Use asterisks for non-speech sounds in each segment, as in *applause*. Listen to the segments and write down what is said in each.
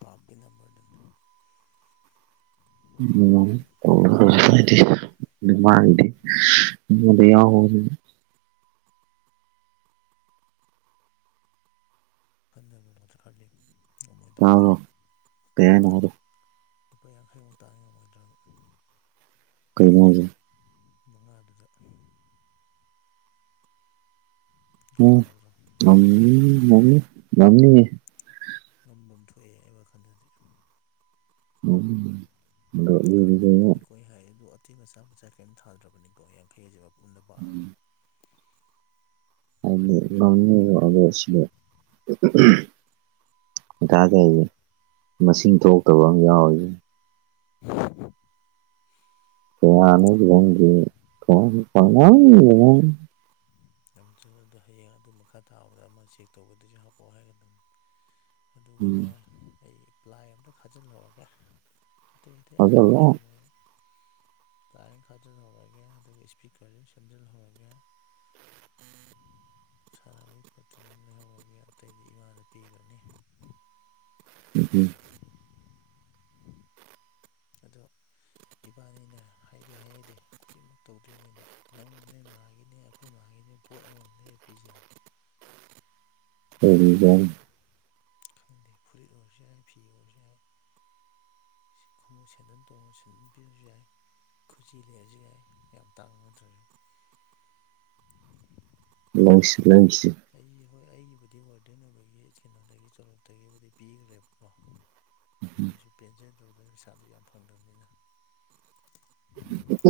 ꯄꯥꯞꯀꯤ *unintelligible* *unintelligible* *unintelligible* *unintelligible* *unintelligible* ꯂꯨꯄꯥ ꯌꯥꯡꯈꯩꯃꯨꯛ ꯇꯥꯟ ꯉꯝꯃꯣꯏꯗ꯭ꯔꯕ ꯀꯩꯩꯅꯣ ꯍꯥꯏꯁꯦ ꯃꯉꯥꯗꯨꯗ ꯒ꯭ꯌꯥꯟ ꯎꯝ ꯇꯥꯗ꯭ꯔꯣ ꯉꯝꯅꯤ ꯉꯝꯅꯤ ꯉꯝꯅꯤꯍꯦ ꯉꯝꯕꯝ ꯊꯣꯛꯑꯦ ꯑꯩ ꯋꯥꯈꯜꯗꯗꯤ *unintelligible* ꯍꯣꯏ ꯍꯥꯏ ꯑꯗꯨ ꯑꯇꯩ ꯃꯆꯥ ꯃꯆꯥ ꯀꯩꯝ ꯊꯥꯗ꯭ꯔꯕꯅꯤꯀꯣ ꯌꯥꯡꯈꯩꯁꯦ ꯃꯄꯨꯡꯗ ꯄꯥꯔꯕꯅꯤ ꯑꯗꯤ ꯉꯝꯅꯦꯕ ꯑꯗꯨ ꯁꯤꯗ *unintelligible* ꯃꯊꯥ ꯁꯥꯏꯁꯦ ꯃꯁꯤꯡ ꯊꯣꯛꯇꯕ ꯑꯃ ꯌꯥꯎꯔꯤꯁꯦ *unintelligible* *unintelligible* ꯅꯝꯃꯤ ꯌꯥꯝ ꯆꯂꯗꯣ ꯍꯌꯦꯡ ꯑꯗꯨ ꯃꯈꯥ ꯊꯥꯕꯗ ꯑꯃ ꯆꯦꯛ ꯇꯧꯕꯗꯨꯁꯨ ꯍꯥꯞꯄꯛꯑꯣ ꯍꯥꯏꯒꯗꯕꯅꯤ ꯑꯗꯨꯒꯅꯦ ꯑꯩ ꯄ꯭ꯂꯥꯏ ꯑꯝꯇ ꯈꯥꯖꯤꯜꯍꯧꯔꯒꯦ ꯑꯇꯩ ꯑꯇꯩ ꯑꯁꯥꯒ ꯊꯝꯃꯣꯏ ꯑꯩ ꯇꯥꯏꯔꯤꯡ ꯈꯥꯖꯤꯜꯍꯧꯔꯒꯦ ꯑꯗꯨꯒ ꯏꯁꯄꯤꯀꯔꯁꯨ ꯁꯦꯝꯖꯤꯜꯍꯧꯔꯒꯦ ꯁꯥꯟꯅꯕꯒꯤ ꯄ꯭ꯔꯣꯇꯤꯟ ꯑꯃ ꯂꯩꯍꯧꯔꯒꯦ ꯑꯇꯩꯗꯤ ꯏꯃꯥꯗ ꯄꯤꯈ꯭ꯔꯅꯤ ꯎꯝ ꯑꯗꯣ ꯏꯕꯥꯅꯤꯅꯦ ꯍꯥꯏꯗꯤ ꯍꯥꯏꯍꯩꯗꯦ ꯈꯨꯗꯤꯡꯃꯛ ꯇꯧꯗ꯭ꯔꯤꯉꯩꯗ ꯅꯪ ꯅꯣꯏ ꯃꯥꯒꯤꯅꯦ ꯑꯩꯈꯣꯏ ꯃꯥꯒꯤꯅꯦ ꯄꯣꯠ ꯑꯃꯃꯝ ꯂꯩꯔ ꯄꯤꯖꯤꯔꯥ ꯀꯕꯤꯒꯝ *unintelligible* ꯈꯪꯗꯦ ꯐꯨꯔꯤꯠ ꯑꯣꯏꯔꯁꯨ ꯌꯥꯏ ꯐꯤ ꯑꯣꯏꯔꯁꯨ ꯌꯥꯏ ꯈꯣꯡꯎꯞ ꯁꯦꯟꯗꯟ ꯇꯣꯡꯉ ꯁꯦꯟꯗꯟ ꯄꯤꯔꯁꯨ ꯌꯥꯏ ꯈꯨꯖꯤ ꯂꯩꯔꯁꯨ ꯌꯥꯏ ꯌꯥꯝ ꯇꯥꯡꯕ ꯅꯠꯇ꯭ꯔꯁꯨ ꯂꯩꯁꯤ ꯂꯩꯁꯤ ꯑꯩꯒꯤ ꯍꯣꯏ ꯑꯩꯒꯤꯕꯨꯗꯤ ꯋꯥꯔꯗꯦꯟ ꯑꯣꯏꯕꯒꯤ ꯏꯁ꯫꯫ꯀꯩꯅꯣꯗꯒꯤ ꯇꯣꯂꯣꯞꯇꯒꯤꯕꯨꯗꯤ ꯄꯤꯈ꯭ꯔꯦꯕꯀꯣ ꯑꯗꯨꯏꯁꯨ ꯄꯦꯟꯖꯗꯕꯗꯣ ꯄꯩꯁꯥꯗꯣ ꯌꯥꯝ ꯐꯪꯗꯕꯅꯤꯅ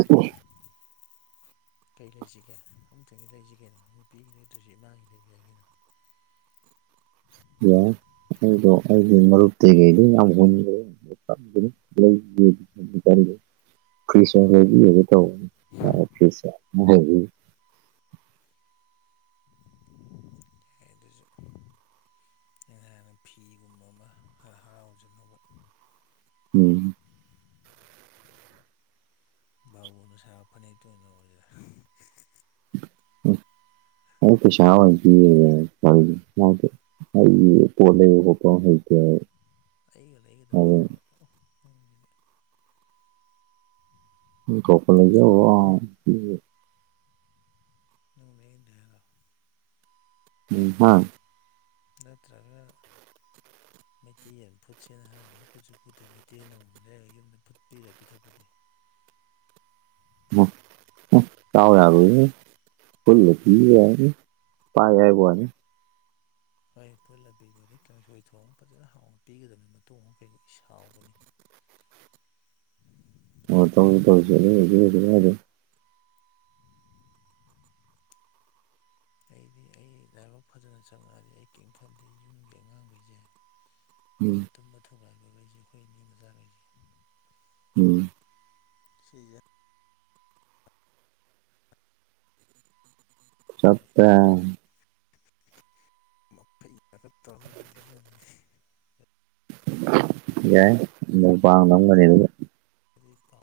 ꯑꯗꯣ ꯀꯩ ꯂꯩꯁꯤꯒꯦ ꯑꯃꯝꯇꯪ ꯂꯩꯖꯤꯀꯧꯅꯣ ꯅꯨꯄꯤꯒꯤ ꯂꯩꯗ꯭ꯔꯁꯨ ꯏꯃꯥꯒꯤ ꯂꯩꯕ ꯌꯥꯏ ꯀꯩꯅꯣ *inaudible* ꯌꯥꯏ ꯑꯩꯗꯣ ꯑꯩꯒꯤ ꯃꯔꯨꯞꯇꯒꯤꯗꯤ ꯌꯥꯝ *unintelligible* *unintelligible* *unintelligible* ꯌꯥꯏ ꯑꯗꯨꯁꯨ ꯑꯩꯅ ꯍꯥꯟꯅ ꯐꯤꯒꯨꯝꯕ ꯑꯃ ꯍꯔꯥꯎꯖꯅꯕ ꯎꯝ *unintelligible* *unintelligible* ꯁꯥ ꯐꯅꯦꯛ ꯇꯨ ꯑꯣꯅ ꯂꯧꯔ ꯁꯤꯔ *unintelligible* ꯄꯩꯁꯥ ꯑꯣꯏ ꯄꯤꯔ *unintelligible* ꯑꯩ ꯄꯣꯠ ꯂꯩꯕꯗ ꯀꯣ ꯍꯩꯇꯦ *unintelligible* ꯑꯩꯒ ꯂꯩꯒꯗꯕꯅꯤ ꯀꯩ *unintelligible* ꯅꯠꯇ꯭ꯔ *unintelligible* *unintelligible* ꯎꯝ *unintelligible* ꯅꯠꯇ꯭ꯔꯥꯒ ꯃꯩꯇꯩꯅ ꯐꯨꯠꯁꯦꯅ ꯍꯥꯏ ꯑꯃ ꯐꯨꯠꯁꯨ ꯐꯨꯠꯇꯦ ꯃꯩꯇꯩꯅ ꯑꯃꯃꯝ ꯂꯩꯔꯒ ꯌꯨꯝꯗ ꯐꯨꯠ ꯄꯤꯔꯒ ꯄꯤꯊꯛꯄꯗꯤ ꯑꯣ ꯆꯥꯎꯥꯎ ꯐ ꯌꯥ ꯄꯥꯏ ꯌꯥꯏꯕꯅꯤ ꯑꯩ ꯐꯨꯠꯂ ꯄꯤꯕ ꯑꯗꯩ ꯀꯥꯡꯁꯣꯏ ꯊꯣꯡ ꯑꯃ ꯐꯖꯅ ꯍꯥꯎꯅ ꯄꯤꯒꯗꯕꯅꯤ ꯃꯇꯨꯡ ꯑꯃ ꯀꯩꯕꯨ ꯁꯥꯎꯒꯅꯤ ꯋꯥ ꯇ ꯇꯁꯤꯦ *unintelligible* ꯑꯩꯗꯤ ꯑꯩ ꯂꯥꯏꯕꯛ ꯐꯖꯅ ꯆꯪꯉꯛꯑꯗꯤ ꯑꯩ ꯀꯩꯅ ꯈꯟꯗꯦ ꯌꯨꯝꯒꯤ ꯑꯉꯥꯡꯈꯩꯁꯦ ꯑꯩꯅ ꯇꯨꯝꯕ ꯊꯨꯒꯥꯏꯕꯈꯩꯁꯦ ꯑꯩꯈꯣꯏ ꯏꯅꯤ ꯃꯆꯥꯈꯩꯁꯦ ꯎꯝ ꯁꯤꯒ ꯆꯞꯠꯇ ꯍꯩ ꯇꯧꯗ ꯄꯤꯖꯗꯨꯅꯤ ꯑꯦ ꯄꯥꯉꯝ ꯀꯅꯤ ꯑꯗꯨ ꯄ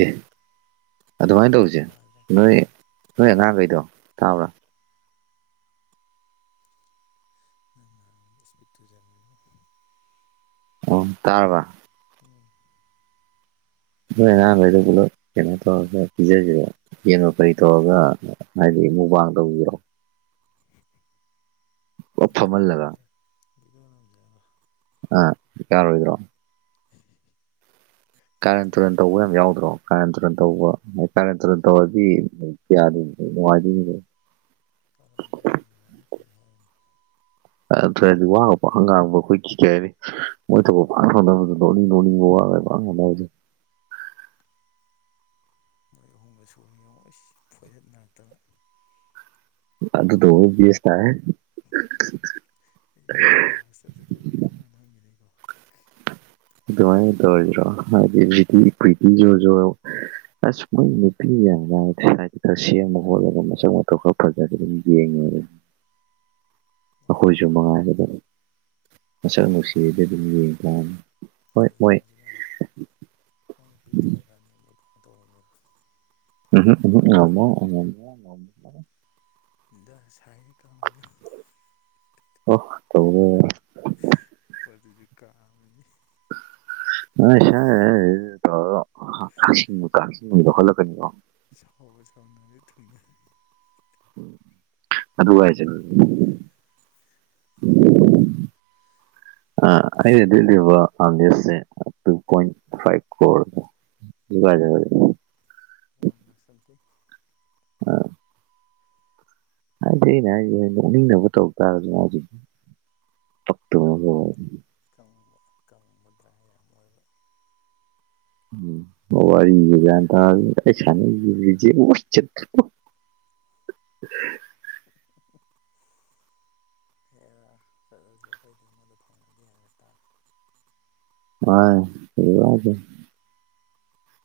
ꯑꯦ ꯑꯗꯨꯃꯥꯏꯅ ꯇꯧꯁꯦ ꯇꯥꯗ꯭ꯔꯦ ꯅꯣꯏ ꯅꯣꯏ ꯑꯉꯥꯡꯈꯩꯗꯣ ꯇꯥꯕ꯭ꯔꯥ ꯅꯪ ꯏꯁꯄꯤꯠꯇꯖꯉꯌꯣ ꯑꯣ ꯇꯥꯔꯕ ꯎꯝ ꯅꯣꯏ ꯑꯍꯥꯟꯈꯗ ꯄꯨꯂꯣ ꯀꯩꯅꯣ ꯇꯧꯔꯒ ꯄꯤꯖꯁ ꯌꯦꯡꯉꯣ ꯀꯔꯤ ꯇꯧꯔꯒ ꯍꯥꯏꯗꯤ ꯃꯨꯛꯕꯥꯡꯗꯧꯕꯔꯣ ꯄꯨꯂꯞ ꯐꯝꯍꯜꯂꯒ ꯒꯗ꯭ꯔꯒ ꯒꯅꯖꯔ ꯑ ꯌꯥꯔꯣ ꯑꯣꯏ꯭ꯔꯣ ꯏꯀꯥꯏ ꯀꯥꯔꯦꯟ ꯇꯨꯔꯟ ꯊꯥꯒꯦ ꯇꯧꯕ ꯌꯥꯝ ꯌꯥꯎꯗ꯭ꯔꯣ ꯀꯥꯔꯦꯟꯇꯨꯔꯟ ꯇꯧꯕ ꯀꯥꯔꯦꯟ ꯇꯨꯔꯟ ꯇꯧꯔꯗꯤ ꯀꯌꯥꯗꯗꯣ ꯅꯨꯡꯉꯥꯏꯗꯨꯣꯏꯅꯤꯗꯣ ꯁꯥꯔꯟꯇꯔꯪꯒꯤ ꯋꯥꯅꯤ ꯀꯩ ꯍꯥꯏꯔꯨꯅꯦ ꯑꯗꯨꯔꯗꯤ ꯋꯥꯡꯉꯛꯄ ꯍꯪꯒꯥꯥꯡꯕ ꯑꯩꯈꯣꯏ ꯀ ꯀꯩ ꯍꯥꯏꯅꯤ ꯃꯣꯏ ꯊ ꯉꯥꯡꯉꯨ ꯉꯥꯡꯉꯨ ꯁꯦ ꯃꯣꯏ ꯑꯍꯨꯝꯒ ꯁꯨꯅꯤ ꯌꯦꯣꯏ ꯐꯣꯏꯍꯠ ꯔꯛꯇꯅ ꯑꯗꯨꯗꯣ ꯁ ꯇꯥꯏ ꯆꯖꯗ ꯑꯣꯏꯅꯕꯤꯅꯣ ꯅꯪꯒꯤꯅꯤꯀꯣ ꯉꯥꯏ ꯇꯧꯔꯖ꯭ꯔꯣ ꯍꯥꯏꯗꯤꯗꯤ ꯄꯤꯇꯁꯨꯁꯨ ꯑꯁ ꯃꯣꯏ ꯅꯨꯄꯤ ꯌꯥꯝ ꯈꯔ ꯁꯦꯝꯃ ꯈꯣꯠꯂꯒ ꯃꯆꯛ ꯃꯊꯣꯛ ꯈꯔ ꯐꯖ ꯑꯗꯨꯝ ꯌꯦꯡꯉꯦ ꯃꯉꯥꯜ ꯑꯩꯈꯣꯏꯁꯨ ꯅꯨꯡꯗꯥꯡꯗ ꯃꯉꯥꯏꯒꯗꯕ ꯃꯁꯛ ꯅꯨꯡꯁꯤꯗ ꯑꯗꯨꯝ ꯌꯦꯡꯕ꯭ꯔꯥꯅꯤ ꯍꯌꯦꯡꯩꯅꯣꯖꯤ ꯅꯪ ꯅꯪꯅ ꯄꯤꯊꯦꯑꯀꯥꯟꯗ ꯑꯃꯨꯛ ꯐ ꯇꯧꯟꯅꯔ ꯎꯝ ꯎꯝ ꯎꯝ ꯎ ꯦ ꯗꯁꯥꯏ ꯀ ꯑꯣ ꯇꯧꯕꯋꯦ ꯄꯗꯨꯁꯨ ꯀꯥꯃꯤꯅꯤ ꯑ ꯁꯔ ꯀꯆꯤꯡꯗ ꯍꯣꯠꯂꯛꯀꯅꯤꯕꯣ ꯁꯥꯎ ꯁꯥꯎꯅ ꯊꯨꯡꯅ ꯑꯗ ꯀ ꯆ *unintelligible* ꯑ ꯑꯩꯟꯗꯁꯦ ꯇꯨꯟ ꯐꯥꯏꯚ ꯦꯦ ꯋꯥꯟ ꯂꯥꯛ ꯁꯊ ꯑꯝ ꯍꯥꯏꯗ ꯑꯩꯅ ꯍꯥꯏ ꯎꯅꯤꯡꯅꯕ ꯇꯧ ꯇꯥꯔꯁꯨ ꯇ ꯀꯪꯕ ꯀꯪꯉꯕꯗ꯭ꯔ ꯌꯥꯝ ꯑꯣꯏꯕ ꯎ ꯑꯋꯥꯔ ꯀꯥꯏ ꯁ ꯋꯥꯁ ꯎ *unintelligible* ꯍꯔ ꯆꯠꯂꯁꯨ ꯑꯩꯈꯩꯗꯤ ꯑꯃꯉꯣꯟꯗ ꯐꯪꯒꯗꯤꯦ ꯍꯥꯏꯔ ꯇꯥꯔꯦ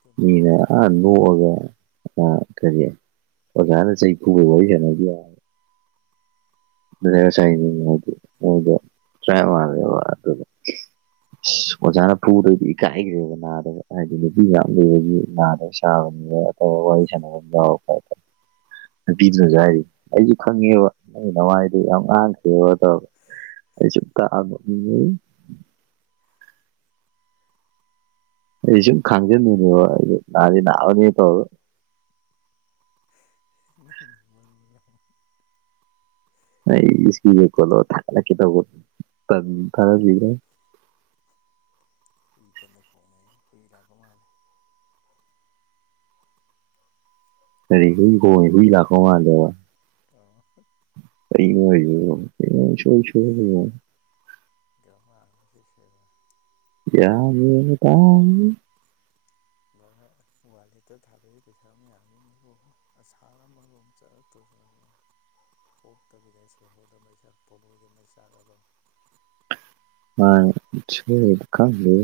ꯇꯨꯝꯅꯔꯤ ꯁꯥꯟꯅꯔꯤ ꯂꯒꯦ ꯑꯥ ꯀꯔꯤ ꯑꯣꯖꯥꯅ ꯆꯍꯤ ꯈꯨꯕ ꯋꯥꯔꯤ ꯁꯦꯟꯅꯕꯤ ꯗꯦꯁꯥꯏꯒꯤꯗꯤꯗ ꯇ꯭ꯔꯥꯏꯦꯕ ꯑꯗꯨ *unintelligible* ꯑꯣꯖꯥꯅ ꯐꯗꯩꯗꯤ ꯏꯀꯥꯏꯈ꯭ꯔꯦꯕ ꯅꯥꯗꯣ ꯍꯥꯏꯗꯤ ꯅꯨꯄꯤ ꯌꯥꯝ ꯂꯩꯔꯒꯤ ꯅꯥꯗꯣ ꯁꯥꯕꯅꯦꯕ ꯑꯣ ꯋꯥꯏꯖꯅꯒ ꯀꯥꯏꯦ ꯄꯤꯤꯗꯨꯅꯁꯨ ꯍꯥꯏꯔꯤ ꯑꯩꯁꯨ ꯈꯪꯉꯦꯕ ꯥꯏ ꯑꯗꯨꯗꯤ ꯌꯥꯝ ꯉꯥꯡꯈꯦꯕ ꯑꯩꯁꯨꯨꯝ ꯇꯥꯛꯑꯕ ꯃꯤ ꯑꯩ ꯁꯨꯝ ꯈꯥꯡꯖꯟꯗꯣꯏꯅꯦꯕ ꯑꯩ ꯅꯍꯥꯟꯗꯤ ꯅꯥꯑꯅꯦ ꯇꯧ ꯜ ꯏꯁꯀꯤꯦ ꯀꯣꯂꯣ ꯊ ꯀꯦ ꯇꯣ ꯊ ꯀꯨꯏ ꯀꯅ ꯈꯣꯡꯅ ꯐꯨꯏ ꯂꯒꯣ ꯃꯥꯂꯦ ꯀꯔꯤ ꯍꯨꯏ ꯀꯣꯡꯉ ꯍꯨꯏ ꯂꯥꯛꯀꯧ ꯃꯥꯜꯗꯦꯕ ꯇ ꯀ ꯃꯗꯤꯁꯕ ꯌꯥꯃꯤ ꯇꯝ ꯋꯥꯂꯦꯠꯇ ꯊꯥꯗꯣꯏꯩ ꯄꯩꯁꯥ ꯃꯌꯥꯝꯅꯤ ꯃꯔꯣꯝ ꯑꯁꯥꯔ ꯃꯔꯣꯝ ꯆꯠꯂꯛꯇ꯭ꯔ ꯄꯣꯞ ꯇꯕꯤꯗ ꯁꯍꯗ ꯃꯩꯁꯥꯈ ꯄꯣꯜꯨꯣꯏꯗ ꯃꯩꯁꯥꯈ ꯑ ꯑꯗꯨ ꯑ ꯀꯥꯟꯦ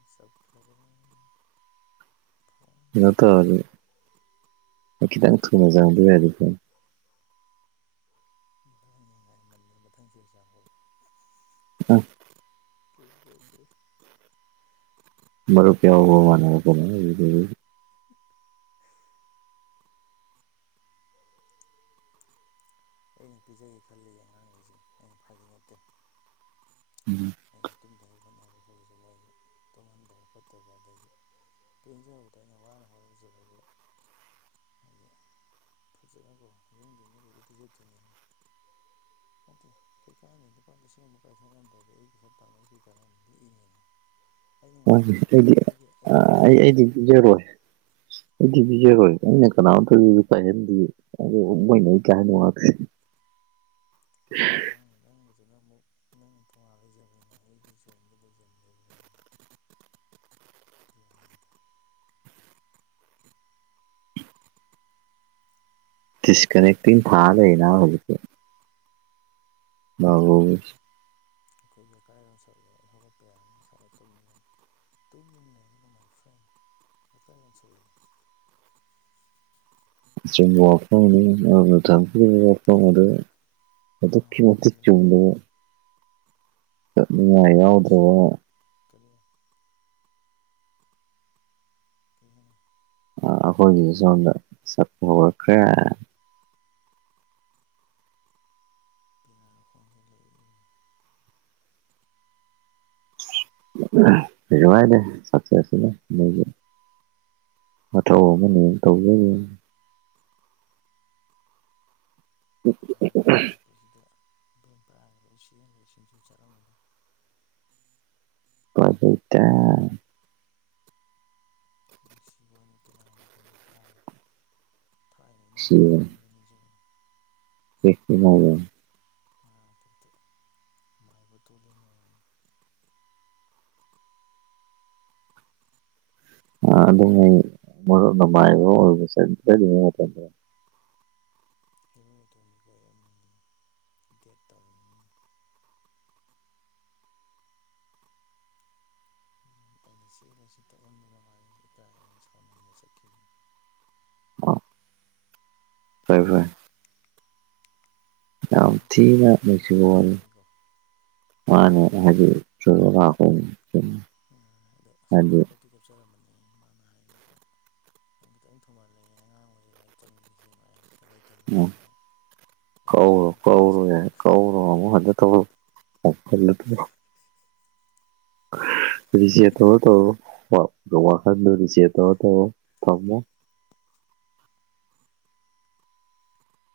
ꯑ ꯁ ꯈꯔꯦ ꯀꯩꯅꯣ ꯇꯧꯔꯗꯤ ꯑꯩ ꯈꯤꯇꯪ ꯊꯨꯅ ꯆꯪ *unintelligible* *unintelligible* ꯃꯊꯪ ꯆꯍꯤ *unintelligible* ꯑ *unintelligible* ꯃꯔꯨꯞ ꯌꯥꯎꯕ ꯋꯥꯅꯦꯕꯀꯣ *unintelligible* *unintelligible* ꯑꯩꯅ ꯄꯤꯖꯒꯦ ꯈꯜꯂꯤ ꯑꯉꯥꯡꯒꯩꯁꯦ ꯑꯩꯅ ꯐꯥꯒꯤ ꯅꯠꯇꯦ ꯑꯩꯅ ꯇꯨꯝꯗꯒꯩ ꯍꯣꯠꯅꯔꯁꯨ ꯃꯣꯏ ꯇꯨꯝꯍꯟꯗꯕ ꯈꯣꯠꯇꯕ ꯑꯗꯒꯤ ꯄꯦꯟꯖꯕꯗꯣ ꯑꯩꯅ ꯋꯥꯅ ꯍꯣꯠꯅꯖꯔꯒ ꯍꯥꯏꯗꯤ ꯐꯖꯅꯀꯣ ꯌꯨꯝꯒꯤ ꯃꯤꯒꯩꯗꯣ ꯄꯤꯖꯗꯣꯏꯅꯤ *unintelligible* ꯀꯩꯀꯥꯅꯤ ꯂꯨꯄꯥ ꯂꯤꯁꯤꯡ ꯑꯃꯐꯧ ꯀꯥꯏꯊꯣꯛ ꯉꯝꯗ꯭ꯔꯗꯤ ꯑꯩ ꯄꯩꯁꯥ ꯇꯥꯟꯕꯩ ꯀꯩ ꯀꯥꯟꯅꯅꯤ ꯂꯤꯛꯏꯅꯦ ꯅ ꯑꯩ ꯅꯉꯣꯟꯗ ꯍꯥꯏꯗꯨꯅꯤ ꯑꯩꯗꯤ ꯑꯩꯗꯤ ꯑꯩꯗꯤ ꯑꯩ ꯂꯤꯛꯄ ꯑꯩꯗꯤ ꯍꯩꯅꯗꯦꯕ ꯄꯤꯖꯔꯣꯏ ꯑꯩꯗꯤ ꯄꯤꯖꯔꯣꯏ ꯑꯩꯅ ꯀꯅꯥꯝꯇꯁꯨ ꯄꯥꯏꯍꯟꯗꯦ *unintelligible* *unintelligible* ꯍꯣꯏꯅꯦ ꯅꯪ ꯅꯪꯒꯤꯗꯨꯅ ꯑꯃꯨꯛ ꯅꯪ ꯇꯣꯉꯥꯟ ꯂꯩꯖꯕꯅꯤꯅ ꯑꯩꯗꯤ ꯖꯣꯟꯗ ꯂꯩꯖꯟ ꯂꯩꯕꯅꯤ ꯋꯥꯅꯤꯗ ꯗꯤꯁ ꯀꯅꯦꯛꯇꯤꯡ ꯊꯥ ꯂꯩꯗ ꯍꯧꯖꯤꯛꯇꯤ *unintelligible* ꯑꯈꯣꯏ ꯌꯥꯀꯥꯏꯔꯣꯜ ꯁꯛꯂꯛꯑꯦ ꯑꯩ ꯍꯧꯒꯠꯄ ꯌꯥꯔꯦ ꯉꯁꯥꯏꯗꯩ ꯇꯨꯝꯃ ꯂꯩ ꯇꯨꯝꯗꯨꯅ ꯂꯩꯔꯒꯅꯣ ꯃꯥꯏ ꯐ꯭ꯔꯦꯟ ꯌꯀꯥꯏꯔꯣꯟ ꯁꯛꯂꯛꯑꯦ *unintelligible* ꯄꯦꯅꯥ ꯑꯗꯨꯛꯀꯤ ꯃꯇꯤꯛ ꯈꯣꯡꯖꯤꯜꯂꯤ ꯆꯨꯝꯕ ꯌꯦꯡꯉꯨ ꯀꯛꯅꯤꯡꯉꯥꯏ ꯕꯦꯝꯄꯥꯌꯔ ꯂꯣꯏ ꯌꯥꯎꯗ꯭ꯔꯕ ꯁꯤꯌꯦꯡꯉꯨ ꯀꯔꯤ ꯀꯩ ꯍꯥꯏꯅ ꯑ ꯑꯈꯣꯏꯒꯤꯗꯤ ꯁꯣꯝꯗ ꯁꯛꯄ ꯍꯧꯈ꯭ꯔꯦ ꯄꯦꯅꯥ ꯈꯣꯡꯖꯤꯜꯂꯛꯏ *unintelligible* ꯃꯊꯧ ꯑꯃꯅꯦꯅ ꯇꯧꯖꯩꯅꯤꯅꯦ ꯄꯦꯅꯥꯒ ꯈꯣꯡꯂꯛꯄꯁꯤꯗ ꯚꯦꯝ ꯄꯔꯒ ꯂꯣꯏ ꯆꯦꯡꯈ꯭ꯔꯦ ꯁꯤꯡꯖꯨ ꯆꯥꯔꯝꯕꯗꯩ *unintelligible* ꯅꯨꯡꯁꯤꯕ ꯋꯥꯅꯤ ꯄꯦꯅꯥ ꯃꯈꯣꯟꯁꯦ ꯇꯥꯔꯒ ꯊꯥꯏꯅ ꯑꯩꯅ ꯃꯥꯏꯕꯥ ꯁꯤꯕꯅꯤ ꯑꯣꯏꯔꯤꯉꯩ ꯅꯤꯡꯖꯪꯉꯦ *unintelligible* ꯃꯃꯥꯡ ꯃꯄꯣꯛꯇ ꯃꯥꯏꯕ ꯇꯣꯂꯦꯟ ꯑꯣꯏꯌꯦ ꯑ ꯑꯗꯨꯉꯩ ꯃꯔꯨꯞꯅ ꯃꯥꯏꯕ ꯑꯣꯏꯔꯤꯉꯩ *unintelligible* ꯍꯦꯂꯣꯏ ꯑꯇꯣꯝꯕꯤ ꯀꯣꯏꯔꯝꯃꯦ ꯗꯦꯠ ꯇꯧꯔ ꯑꯩꯅ ꯆꯦꯜꯂꯁꯤ ꯇꯛꯃꯟꯗꯅ ꯃꯥꯁꯤ ꯏꯀꯥꯏ ꯑꯅ ꯁꯥꯎꯅꯤꯡꯗꯅ ꯆꯠꯈꯤ ꯍꯣꯏ ꯍꯣꯏ ꯌꯥꯝ ꯁꯨꯝ ꯊꯤꯅ ꯇꯨꯝꯁꯤꯜꯂꯛꯇꯕꯒꯤ ꯅꯨꯡꯁꯤꯕ ꯁꯣꯏꯔꯣꯅꯤꯀꯣ ꯋꯥꯔꯤꯅꯤ *unintelligible* *unintelligible* ꯀꯥꯞꯆꯔꯝꯕꯅꯤ ꯃꯥꯅ *unintelligible* ꯈꯤꯇꯪ ꯊꯨꯃꯜꯂꯦꯅ ꯑꯉꯥꯡ ꯑꯣꯢꯔꯤ ꯂꯤꯢꯔꯤꯛ ꯇꯝꯃꯤꯒꯦ *unintelligible* ꯍꯦꯂꯣꯏ ꯑꯇꯣꯝꯕꯤ *unintelligible* ꯌꯥꯔꯣꯏ ꯀꯧꯔꯣ ꯅꯪ ꯀꯣꯂꯦꯁ ꯀꯧꯔꯣ ꯀꯥ ꯌꯥꯏ *unintelligible* *unintelligible* ꯊꯝꯃꯣ